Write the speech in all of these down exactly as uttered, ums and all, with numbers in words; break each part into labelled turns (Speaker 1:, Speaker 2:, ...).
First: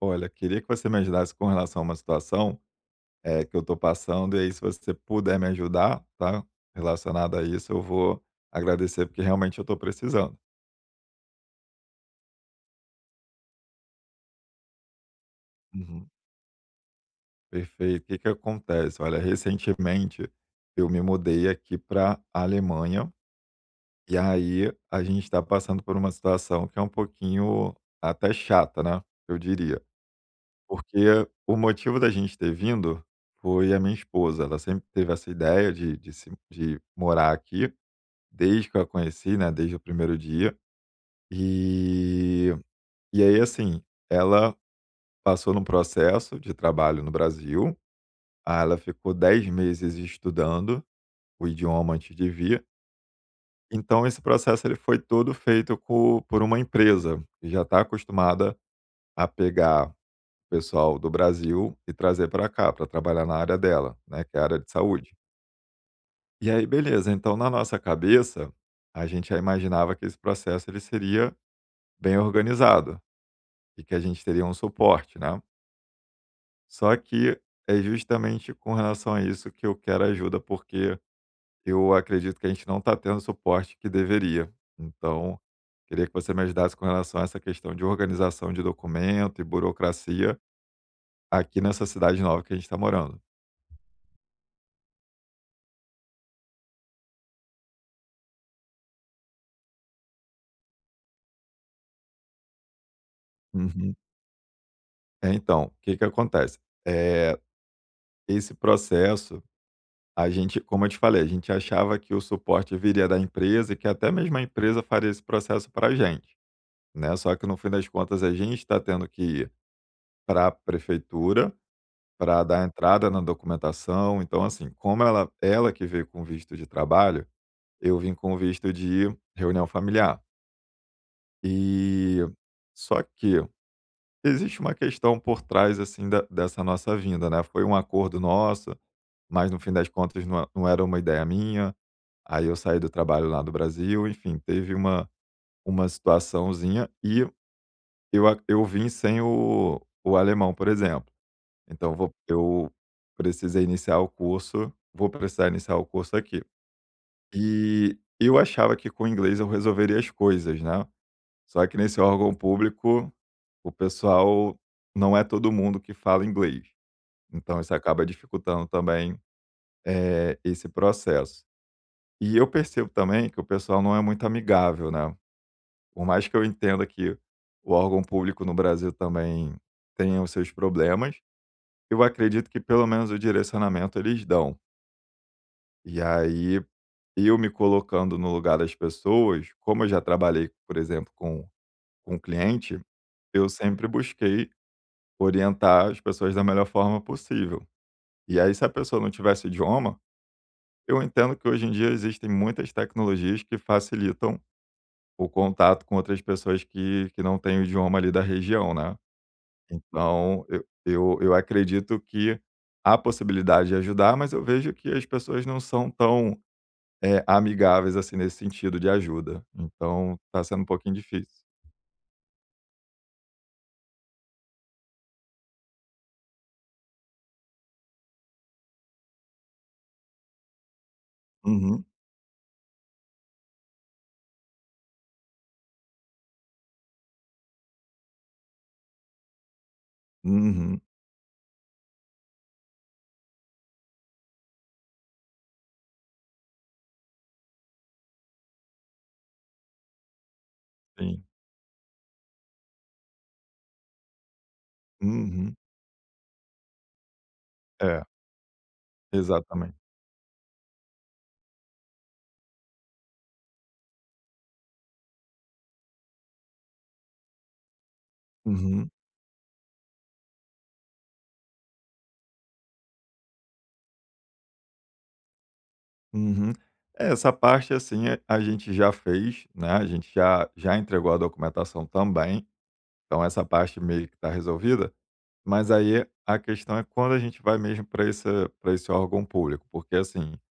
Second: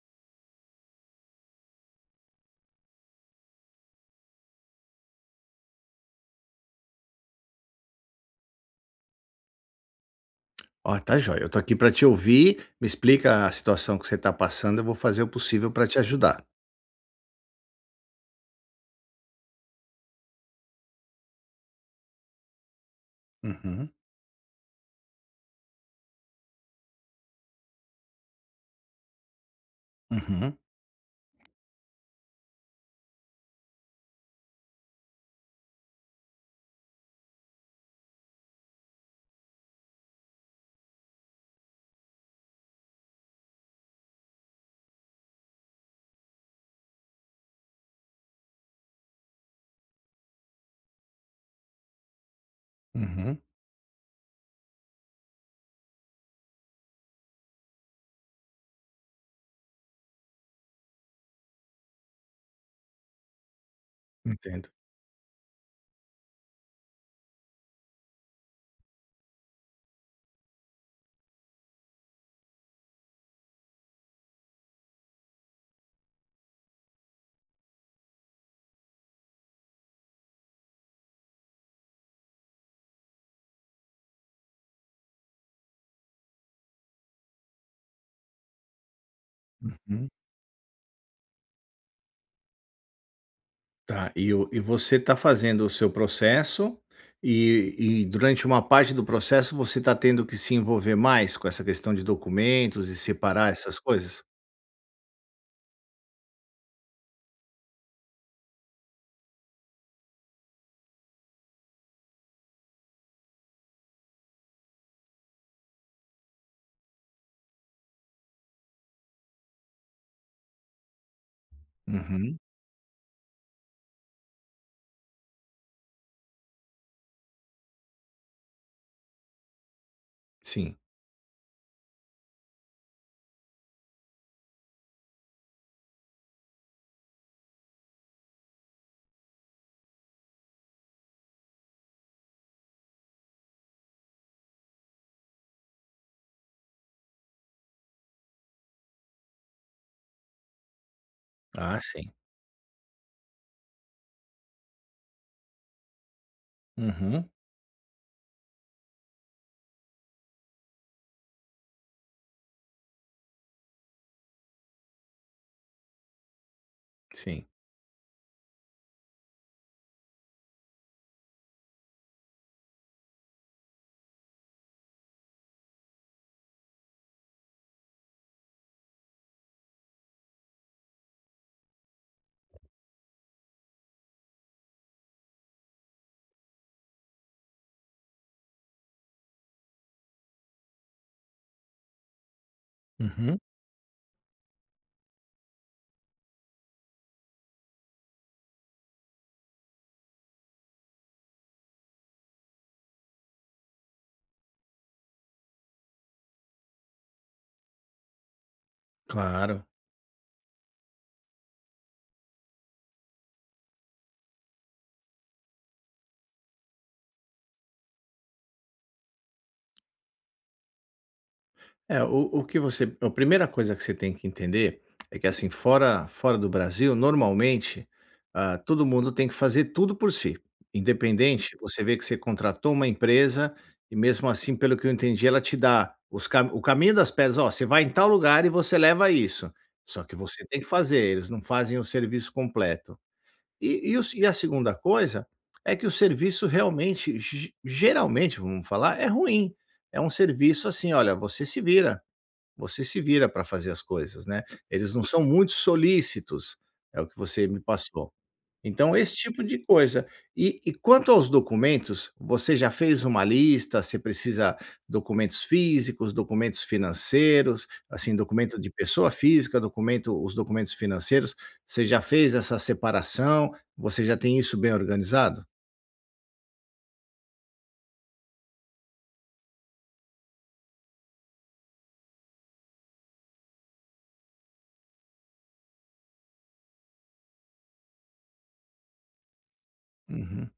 Speaker 1: Olha, queria que você me ajudasse com relação a uma situação, eh, que eu estou passando, e aí se você puder me ajudar, tá, relacionado a isso, eu vou agradecer, porque realmente eu estou precisando.
Speaker 2: Ó, tá jóia. Eu tô aqui pra te ouvir, me explica a situação que você tá passando, eu vou fazer o possível pra te
Speaker 1: Uhum.
Speaker 2: ajudar.
Speaker 1: Perfeito. O que que acontece? Olha, recentemente eu me mudei aqui pra Alemanha,
Speaker 2: Uhum,
Speaker 1: e aí a gente está passando por uma situação que é um pouquinho até chata, né, eu diria.
Speaker 2: uhum,
Speaker 1: Porque o motivo da gente ter vindo foi a minha esposa, ela sempre teve essa ideia de de se de morar aqui. Desde que eu a conheci, né, desde o primeiro dia. E e aí, assim, ela passou num processo de trabalho no Brasil, aí ela ficou dez meses estudando o idioma antes de vir.
Speaker 2: uhum,
Speaker 1: Então esse processo ele foi todo feito co por uma empresa que já está acostumada a pegar o pessoal do Brasil e trazer para cá, para trabalhar na área dela, né, que é a área de
Speaker 2: entendo.
Speaker 1: saúde. E aí, beleza, então na nossa cabeça, a gente já imaginava que esse processo ele seria bem organizado, e que a gente teria um suporte, né. Só que é justamente com relação a isso que eu quero ajuda, porque eu acredito que a gente não está tendo o suporte que deveria. Então, queria que você me ajudasse com relação a essa questão de organização de documento e
Speaker 2: Uhum.
Speaker 1: burocracia aqui nessa cidade nova que a gente está morando.
Speaker 2: Tá, e o e você tá fazendo o seu processo e e durante uma parte do processo você tá tendo que se envolver mais com essa questão de documentos e separar essas
Speaker 1: Uhum.
Speaker 2: coisas?
Speaker 1: É, então, o que que acontece? Eh, esse processo, a gente como eu te falei, a gente achava que o suporte viria da empresa e que até mesmo a empresa faria esse processo para a gente, né. Só que no fim das contas a gente está tendo que ir para a prefeitura
Speaker 2: Uhum,
Speaker 1: para dar entrada na documentação. Então, assim, como ela ela que veio com visto de trabalho, eu vim com visto de reunião familiar.
Speaker 2: sim.
Speaker 1: E só que existe uma questão por trás, assim, da dessa nossa vinda, né. Foi um acordo nosso, mas no fim das contas não é, não era uma ideia minha. Aí eu saí do trabalho lá do Brasil, enfim, teve uma uma situaçãozinha e Eu a eu vim sem o o alemão, por exemplo.
Speaker 2: Ah,
Speaker 1: Então vou
Speaker 2: sim.
Speaker 1: eu precisei iniciar o curso vou precisar iniciar o curso aqui.
Speaker 2: Uhum,
Speaker 1: E eu achava que com o inglês eu resolveria as coisas, né. Só que nesse órgão público, o pessoal, não é todo mundo que fala inglês.
Speaker 2: sim.
Speaker 1: Então isso acaba dificultando também, eh, esse processo. E eu percebo também que o pessoal não é muito amigável, né. Por mais que eu entenda que o órgão público no Brasil também tenha os seus problemas, eu acredito que pelo menos o direcionamento eles dão. E aí, eu me colocando no lugar das pessoas, como eu já trabalhei, por exemplo, com, com cliente,
Speaker 2: Uhum,
Speaker 1: eu sempre busquei orientar as pessoas da melhor forma possível. E aí, se a pessoa não tivesse idioma, eu entendo que hoje em dia existem muitas tecnologias que facilitam o contato com outras pessoas que, que não têm o idioma ali da região, né?
Speaker 2: claro.
Speaker 1: Então, eu eu eu acredito que há possibilidade de ajudar, mas eu vejo que as pessoas não são tão, eh, amigáveis, assim, nesse sentido de ajuda. Então, tá sendo um pouquinho difícil.
Speaker 2: É, o o que você a primeira coisa que você tem que entender é que, assim, fora fora do Brasil, normalmente, ah, todo mundo tem que fazer tudo por si. Independente, você
Speaker 1: Uhum,
Speaker 2: vê que você contratou uma empresa e mesmo assim, pelo que eu entendi, ela te dá os cam o caminho das pedras: "Ó, você vai em tal lugar e você leva isso". Só que você tem que
Speaker 1: uhum,
Speaker 2: fazer, eles não fazem o serviço completo. E e o e a segunda coisa é que o serviço realmente, ge geralmente, vamos falar, é ruim. É um serviço assim: "Olha,
Speaker 1: sim,
Speaker 2: você se vira". Você se vira para fazer as coisas, né. Eles não são muito
Speaker 1: uhum.
Speaker 2: solícitos, é o que você me
Speaker 1: É,
Speaker 2: passou. Então esse tipo de
Speaker 1: exatamente.
Speaker 2: coisa. E e quanto aos documentos, você já fez uma lista? Você precisa documentos físicos, documentos financeiros, assim, documento de
Speaker 1: Uhum,
Speaker 2: pessoa física, documento os documentos financeiros. Você já fez essa separação? Você já tem isso bem organizado?
Speaker 1: uhum. É, essa parte, assim, eh, a gente já fez, né, a gente já já entregou a documentação também, então essa parte meio que está resolvida. Mas aí a questão é quando a gente vai mesmo para esse para esse órgão público, porque assim,
Speaker 2: Uhum,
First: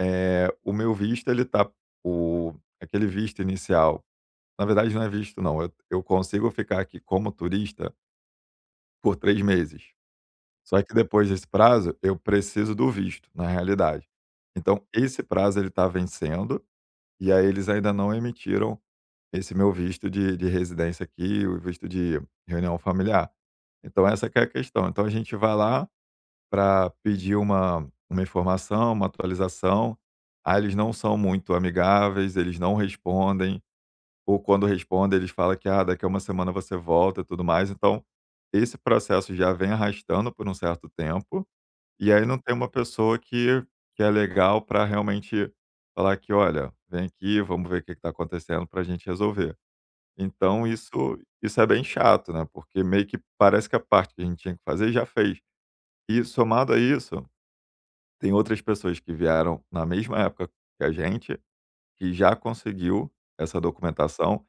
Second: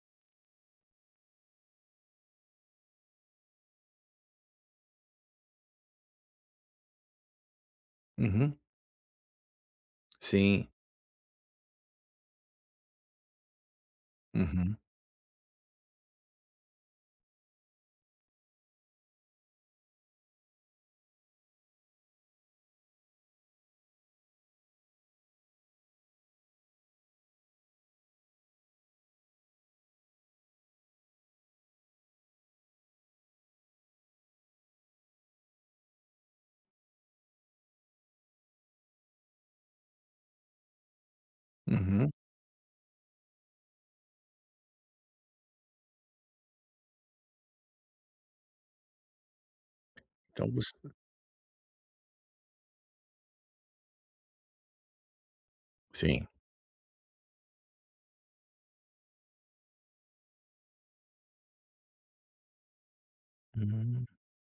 Speaker 1: é o meu visto ele tá o aquele visto inicial, na verdade não é visto não, eu eu consigo ficar aqui como turista
Speaker 2: uhum.
Speaker 1: por três meses,
Speaker 2: Sim.
Speaker 1: só que depois desse prazo eu preciso do visto, na realidade.
Speaker 2: Uhum,
Speaker 1: Então esse prazo ele está vencendo, e aí eles ainda não emitiram esse meu visto de de residência aqui, o visto de reunião familiar. Então essa que é a questão, então a gente vai lá para pedir uma uma informação, uma atualização, aí eles não são muito amigáveis, eles não respondem, ou quando respondem eles falam que: "Ah, daqui a uma semana você volta", e tudo mais. Então, esse processo já vem arrastando por um certo tempo, e
Speaker 2: uhum.
Speaker 1: aí não tem uma pessoa que que é legal para realmente falar que: "Olha, vem aqui, vamos ver o que está acontecendo para a gente resolver".
Speaker 2: Então
Speaker 1: Então
Speaker 2: você
Speaker 1: isso isso é bem chato, né, porque meio que parece que a parte que a gente tinha que fazer já fez. E
Speaker 2: sim.
Speaker 1: somado a isso tem outras pessoas que vieram na mesma época que a gente, que já conseguiu essa
Speaker 2: Hum.
Speaker 1: documentação,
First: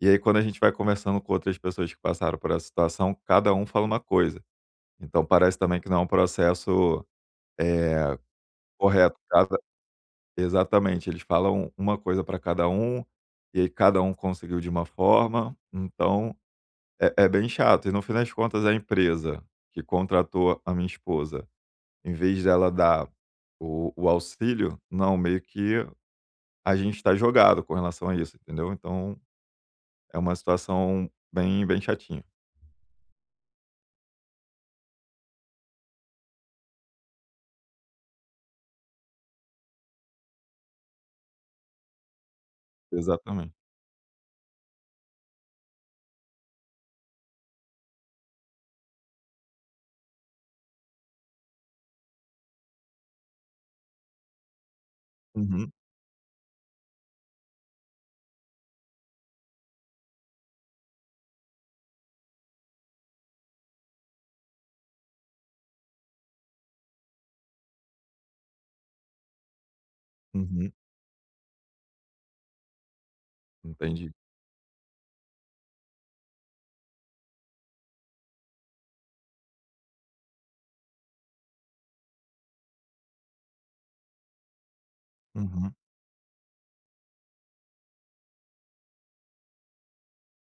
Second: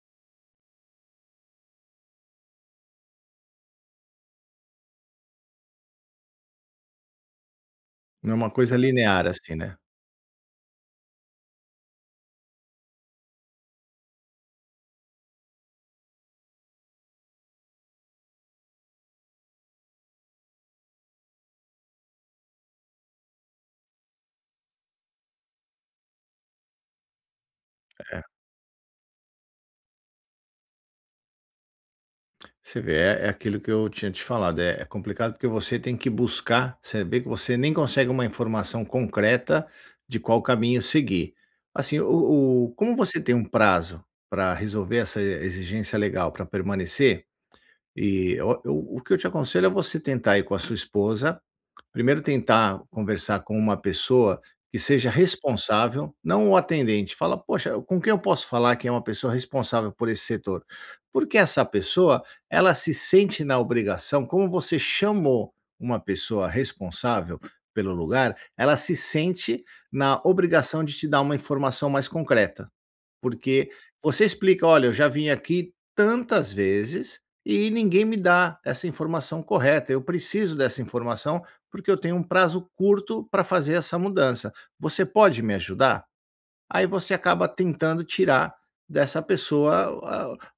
Speaker 1: e aí quando a gente vai conversando com outras pessoas que passaram por essa situação, cada um fala uma coisa. Então parece também que não é um processo, eh,
Speaker 2: Não é uma coisa
Speaker 1: correto,
Speaker 2: linear assim,
Speaker 1: cada
Speaker 2: né.
Speaker 1: exatamente, eles falam uma coisa para cada um, e aí cada um conseguiu de uma forma, então é é bem chato. E no fim das contas a empresa que contratou a minha esposa, em vez dela dar o o auxílio, não, meio que a gente está jogado com relação a isso, entendeu. Então é uma situação bem bem chatinha.
Speaker 2: Você vê, é é aquilo que eu tinha te falado, é é complicado porque você tem que buscar, você vê que você nem consegue uma informação concreta de qual caminho seguir. Assim, o o como você tem um
Speaker 1: Exatamente.
Speaker 2: prazo para resolver essa exigência legal, para permanecer, e o eu o que eu te aconselho é você tentar ir com a sua esposa. Primeiro tentar conversar com uma pessoa que seja
Speaker 1: Uhum,
Speaker 2: responsável, não o atendente. Fala: "Poxa, com quem eu posso falar que é uma pessoa responsável por esse setor?". Porque essa pessoa, ela se sente na obrigação, como você chamou, uma pessoa responsável pelo lugar, ela se sente na
Speaker 1: uhum.
Speaker 2: obrigação de te dar uma informação mais concreta. Porque
Speaker 1: Entendi.
Speaker 2: você explica: "Olha, eu já vim aqui tantas vezes e ninguém me dá essa informação correta. Eu preciso dessa informação, porque eu tenho um prazo curto para fazer essa mudança. Você pode me
Speaker 1: Uhum.
Speaker 2: ajudar?" Aí você acaba tentando tirar dessa pessoa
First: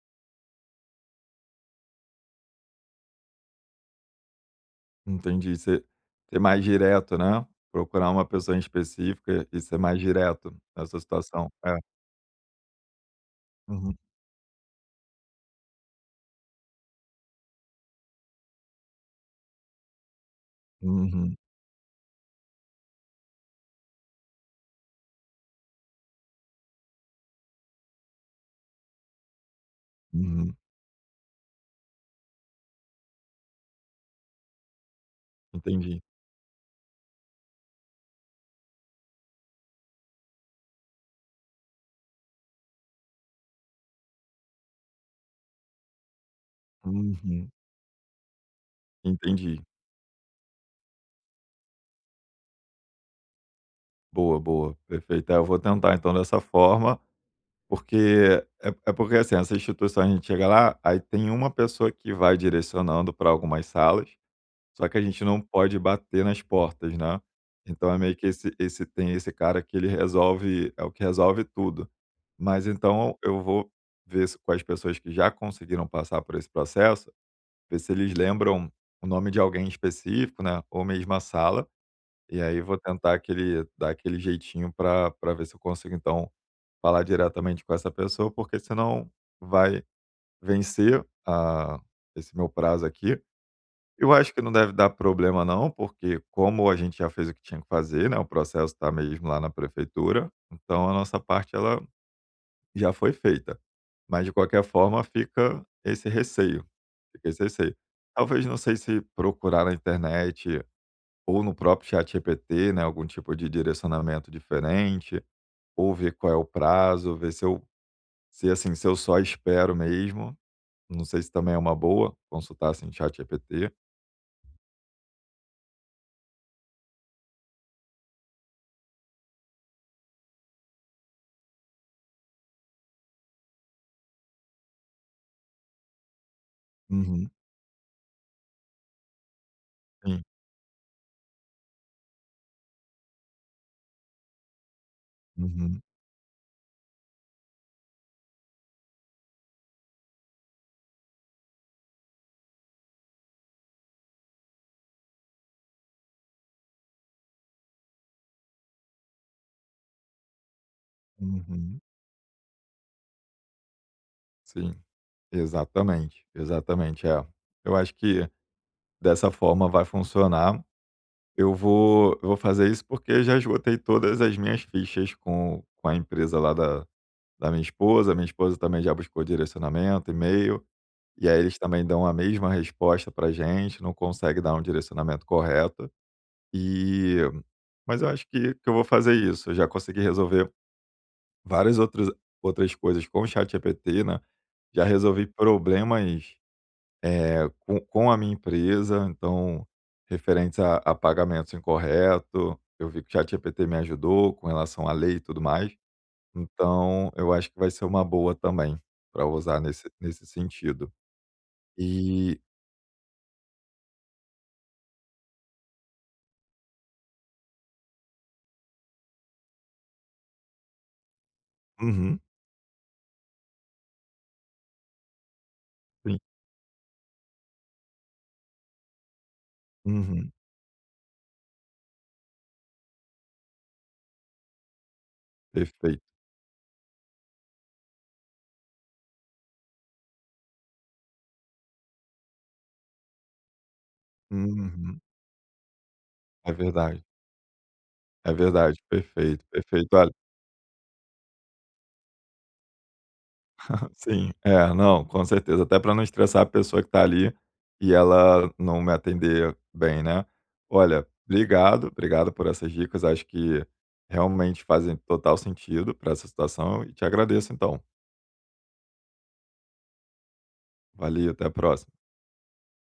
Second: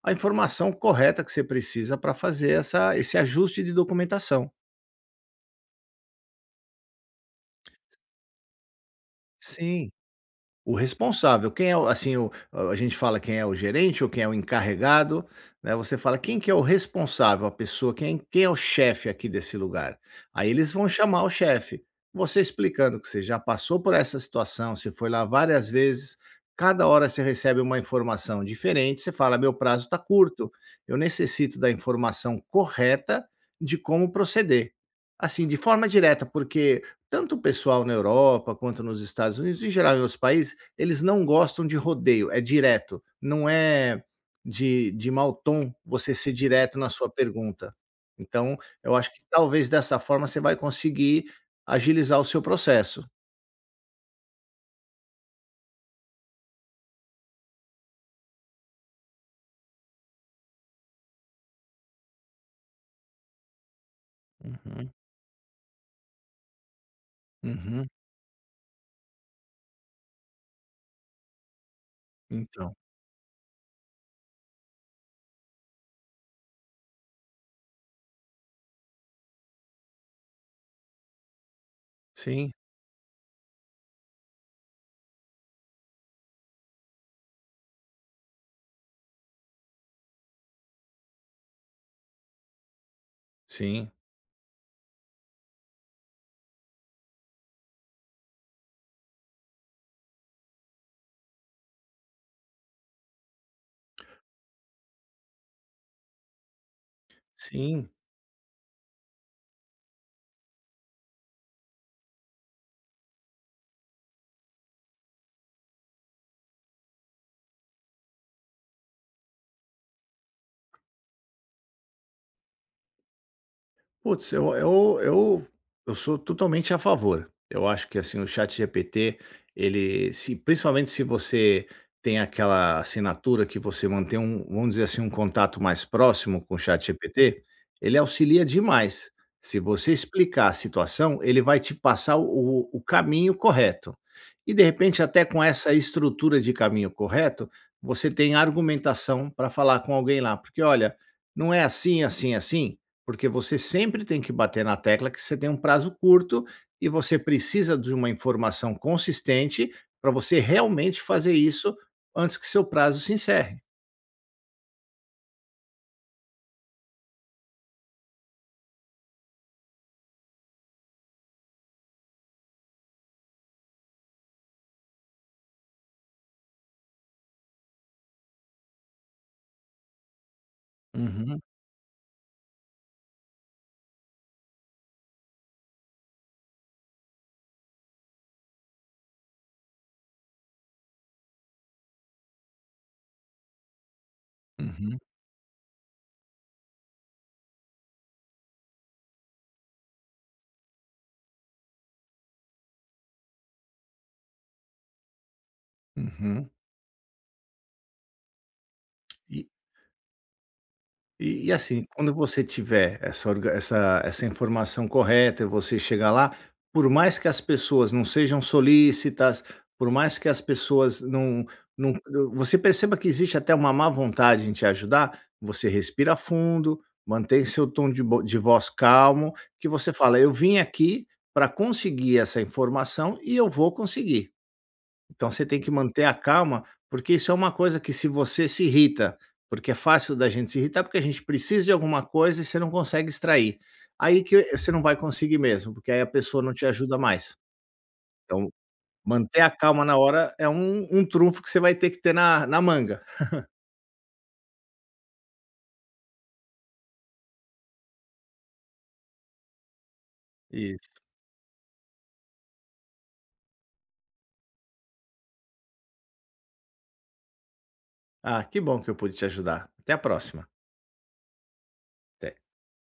Speaker 2: a a informação correta que você precisa para fazer essa esse ajuste de documentação.
Speaker 1: Entendi. Ser ser mais direto, né, procurar uma pessoa em específica e ser
Speaker 2: Sim.
Speaker 1: mais direto
Speaker 2: O
Speaker 1: nessa situação.
Speaker 2: responsável, quem
Speaker 1: É.
Speaker 2: é o, assim, o, a gente fala, quem é o
Speaker 1: Uhum,
Speaker 2: gerente ou quem é o encarregado, né, você fala: "Quem que é o responsável, a pessoa, quem quem é o chefe aqui desse lugar?". Aí eles vão chamar o
Speaker 1: uhum,
Speaker 2: chefe. Você explicando que você já passou por essa situação, você foi lá várias vezes, cada hora você recebe uma informação diferente, você fala: "Meu prazo está curto,
Speaker 1: uhum.
Speaker 2: eu necessito da informação correta de como proceder". Assim, de forma
Speaker 1: Entendi.
Speaker 2: direta, porque tanto o pessoal na Europa quanto nos Estados Unidos, em geral em outros países, eles não gostam de rodeio, é direto, não é de de mau tom você ser direto na sua
Speaker 1: Uhum.
Speaker 2: pergunta. Então, eu acho que
Speaker 1: Entendi.
Speaker 2: talvez dessa forma você vai conseguir agilizar o seu processo.
Speaker 1: Boa, boa, perfeito. É, eu vou tentar então dessa forma. Porque é é porque, assim, essa instituição a gente chega lá, aí tem uma pessoa que vai direcionando para algumas salas, só
Speaker 2: Uhum,
Speaker 1: que a gente não pode bater nas portas, né.
Speaker 2: uhum.
Speaker 1: Então é meio que esse esse tem esse cara que ele resolve é o que resolve tudo. Mas
Speaker 2: Então,
Speaker 1: então eu vou ver se com as pessoas que já conseguiram passar por esse processo, ver se eles lembram o nome de alguém específico, né, ou mesmo a sala, e
Speaker 2: sim,
Speaker 1: aí vou tentar aquele dar aquele jeitinho para pra ver se eu consigo então falar diretamente com essa pessoa, porque senão vai vencer a esse meu prazo aqui.
Speaker 2: sim,
Speaker 1: Eu acho que não deve dar problema não, porque como a gente já fez o que tinha que fazer, né, o processo está mesmo lá na prefeitura, então a nossa parte ela já foi feita. Mas de qualquer forma fica esse receio, fica esse receio.
Speaker 2: sim.
Speaker 1: Talvez, não sei se procurar na internet ou no próprio chat ChatGPT, né, algum tipo de direcionamento diferente, ou ver qual é o prazo, ver se eu se, assim, se eu só espero mesmo, não sei se também é uma boa consultar, assim, ChatGPT.
Speaker 2: Putz, eu eu eu eu sou totalmente a favor. Eu acho que, assim, o chat ChatGPT, ele se principalmente se você tem aquela assinatura que você mantém um, vamos dizer assim, um contato mais próximo com o chat
Speaker 1: Uhum.
Speaker 2: ChatGPT, ele auxilia demais. Se você
Speaker 1: Sim.
Speaker 2: explicar a situação, ele vai te passar o o caminho correto. E, de repente, até com essa
Speaker 1: Uhum.
Speaker 2: estrutura de caminho correto, você tem argumentação para falar com alguém lá, porque: "Olha, não é assim, assim, assim". Porque você sempre tem que bater na tecla que você tem um prazo curto e você precisa de uma informação consistente para você realmente fazer isso
Speaker 1: Uhum.
Speaker 2: antes que seu prazo se encerre.
Speaker 1: Sim. Exatamente, exatamente, é. Eu acho que dessa forma vai funcionar. Eu vou eu vou fazer isso, porque já esgotei todas as minhas fichas com com a empresa lá da da minha esposa, minha esposa também já buscou direcionamento, e-mail, e aí
Speaker 2: Uhum,
Speaker 1: eles também dão a mesma resposta pra gente, não consegue dar um direcionamento correto, e mas eu acho que que eu vou fazer isso. Eu já consegui resolver várias outras outras coisas com o ChatGPT, né. Já
Speaker 2: uhum,
Speaker 1: resolvi problemas, eh, com com a minha empresa, então, referentes a a pagamentos incorreto, eu vi que o ChatGPT me ajudou com relação à lei e tudo mais.
Speaker 2: uhum.
Speaker 1: Então, eu acho que vai ser uma boa também, para
Speaker 2: E
Speaker 1: usar nesse nesse sentido.
Speaker 2: E e assim, quando
Speaker 1: E
Speaker 2: você tiver essa orga essa essa informação correta e você chegar lá, por mais que as pessoas não sejam solícitas, por mais que as pessoas não não
Speaker 1: uhum,
Speaker 2: você perceba que existe até uma má vontade em te ajudar, você respira
Speaker 1: sim.
Speaker 2: fundo, mantém seu tom de bo de voz calmo, que você fala:
Speaker 1: Uhum,
Speaker 2: "Eu vim aqui para conseguir essa informação e eu vou conseguir". Então você tem que
Speaker 1: perfeito.
Speaker 2: manter a calma, porque isso é uma coisa que se você se irrita, porque é fácil da gente se irritar, porque a gente precisa de alguma coisa e você não consegue extrair. Aí que você não vai
Speaker 1: Uhum.
Speaker 2: conseguir mesmo, porque aí a pessoa
Speaker 1: É
Speaker 2: não te ajuda
Speaker 1: verdade,
Speaker 2: mais.
Speaker 1: é
Speaker 2: Então,
Speaker 1: verdade.
Speaker 2: manter
Speaker 1: Perfeito,
Speaker 2: a calma
Speaker 1: perfeito.
Speaker 2: na hora é um um trunfo que você vai ter que ter na na manga.
Speaker 1: Sim, é, não, com certeza, até para não estressar a pessoa que está ali e ela não me atender bem, né.
Speaker 2: Isso.
Speaker 1: Olha, obrigado, obrigado por essas dicas, acho que realmente fazem total sentido para essa situação e te agradeço então.
Speaker 2: Ah, que bom que eu pude te ajudar. Até a próxima.
Speaker 1: Valeu, até a próxima.
Speaker 2: Até.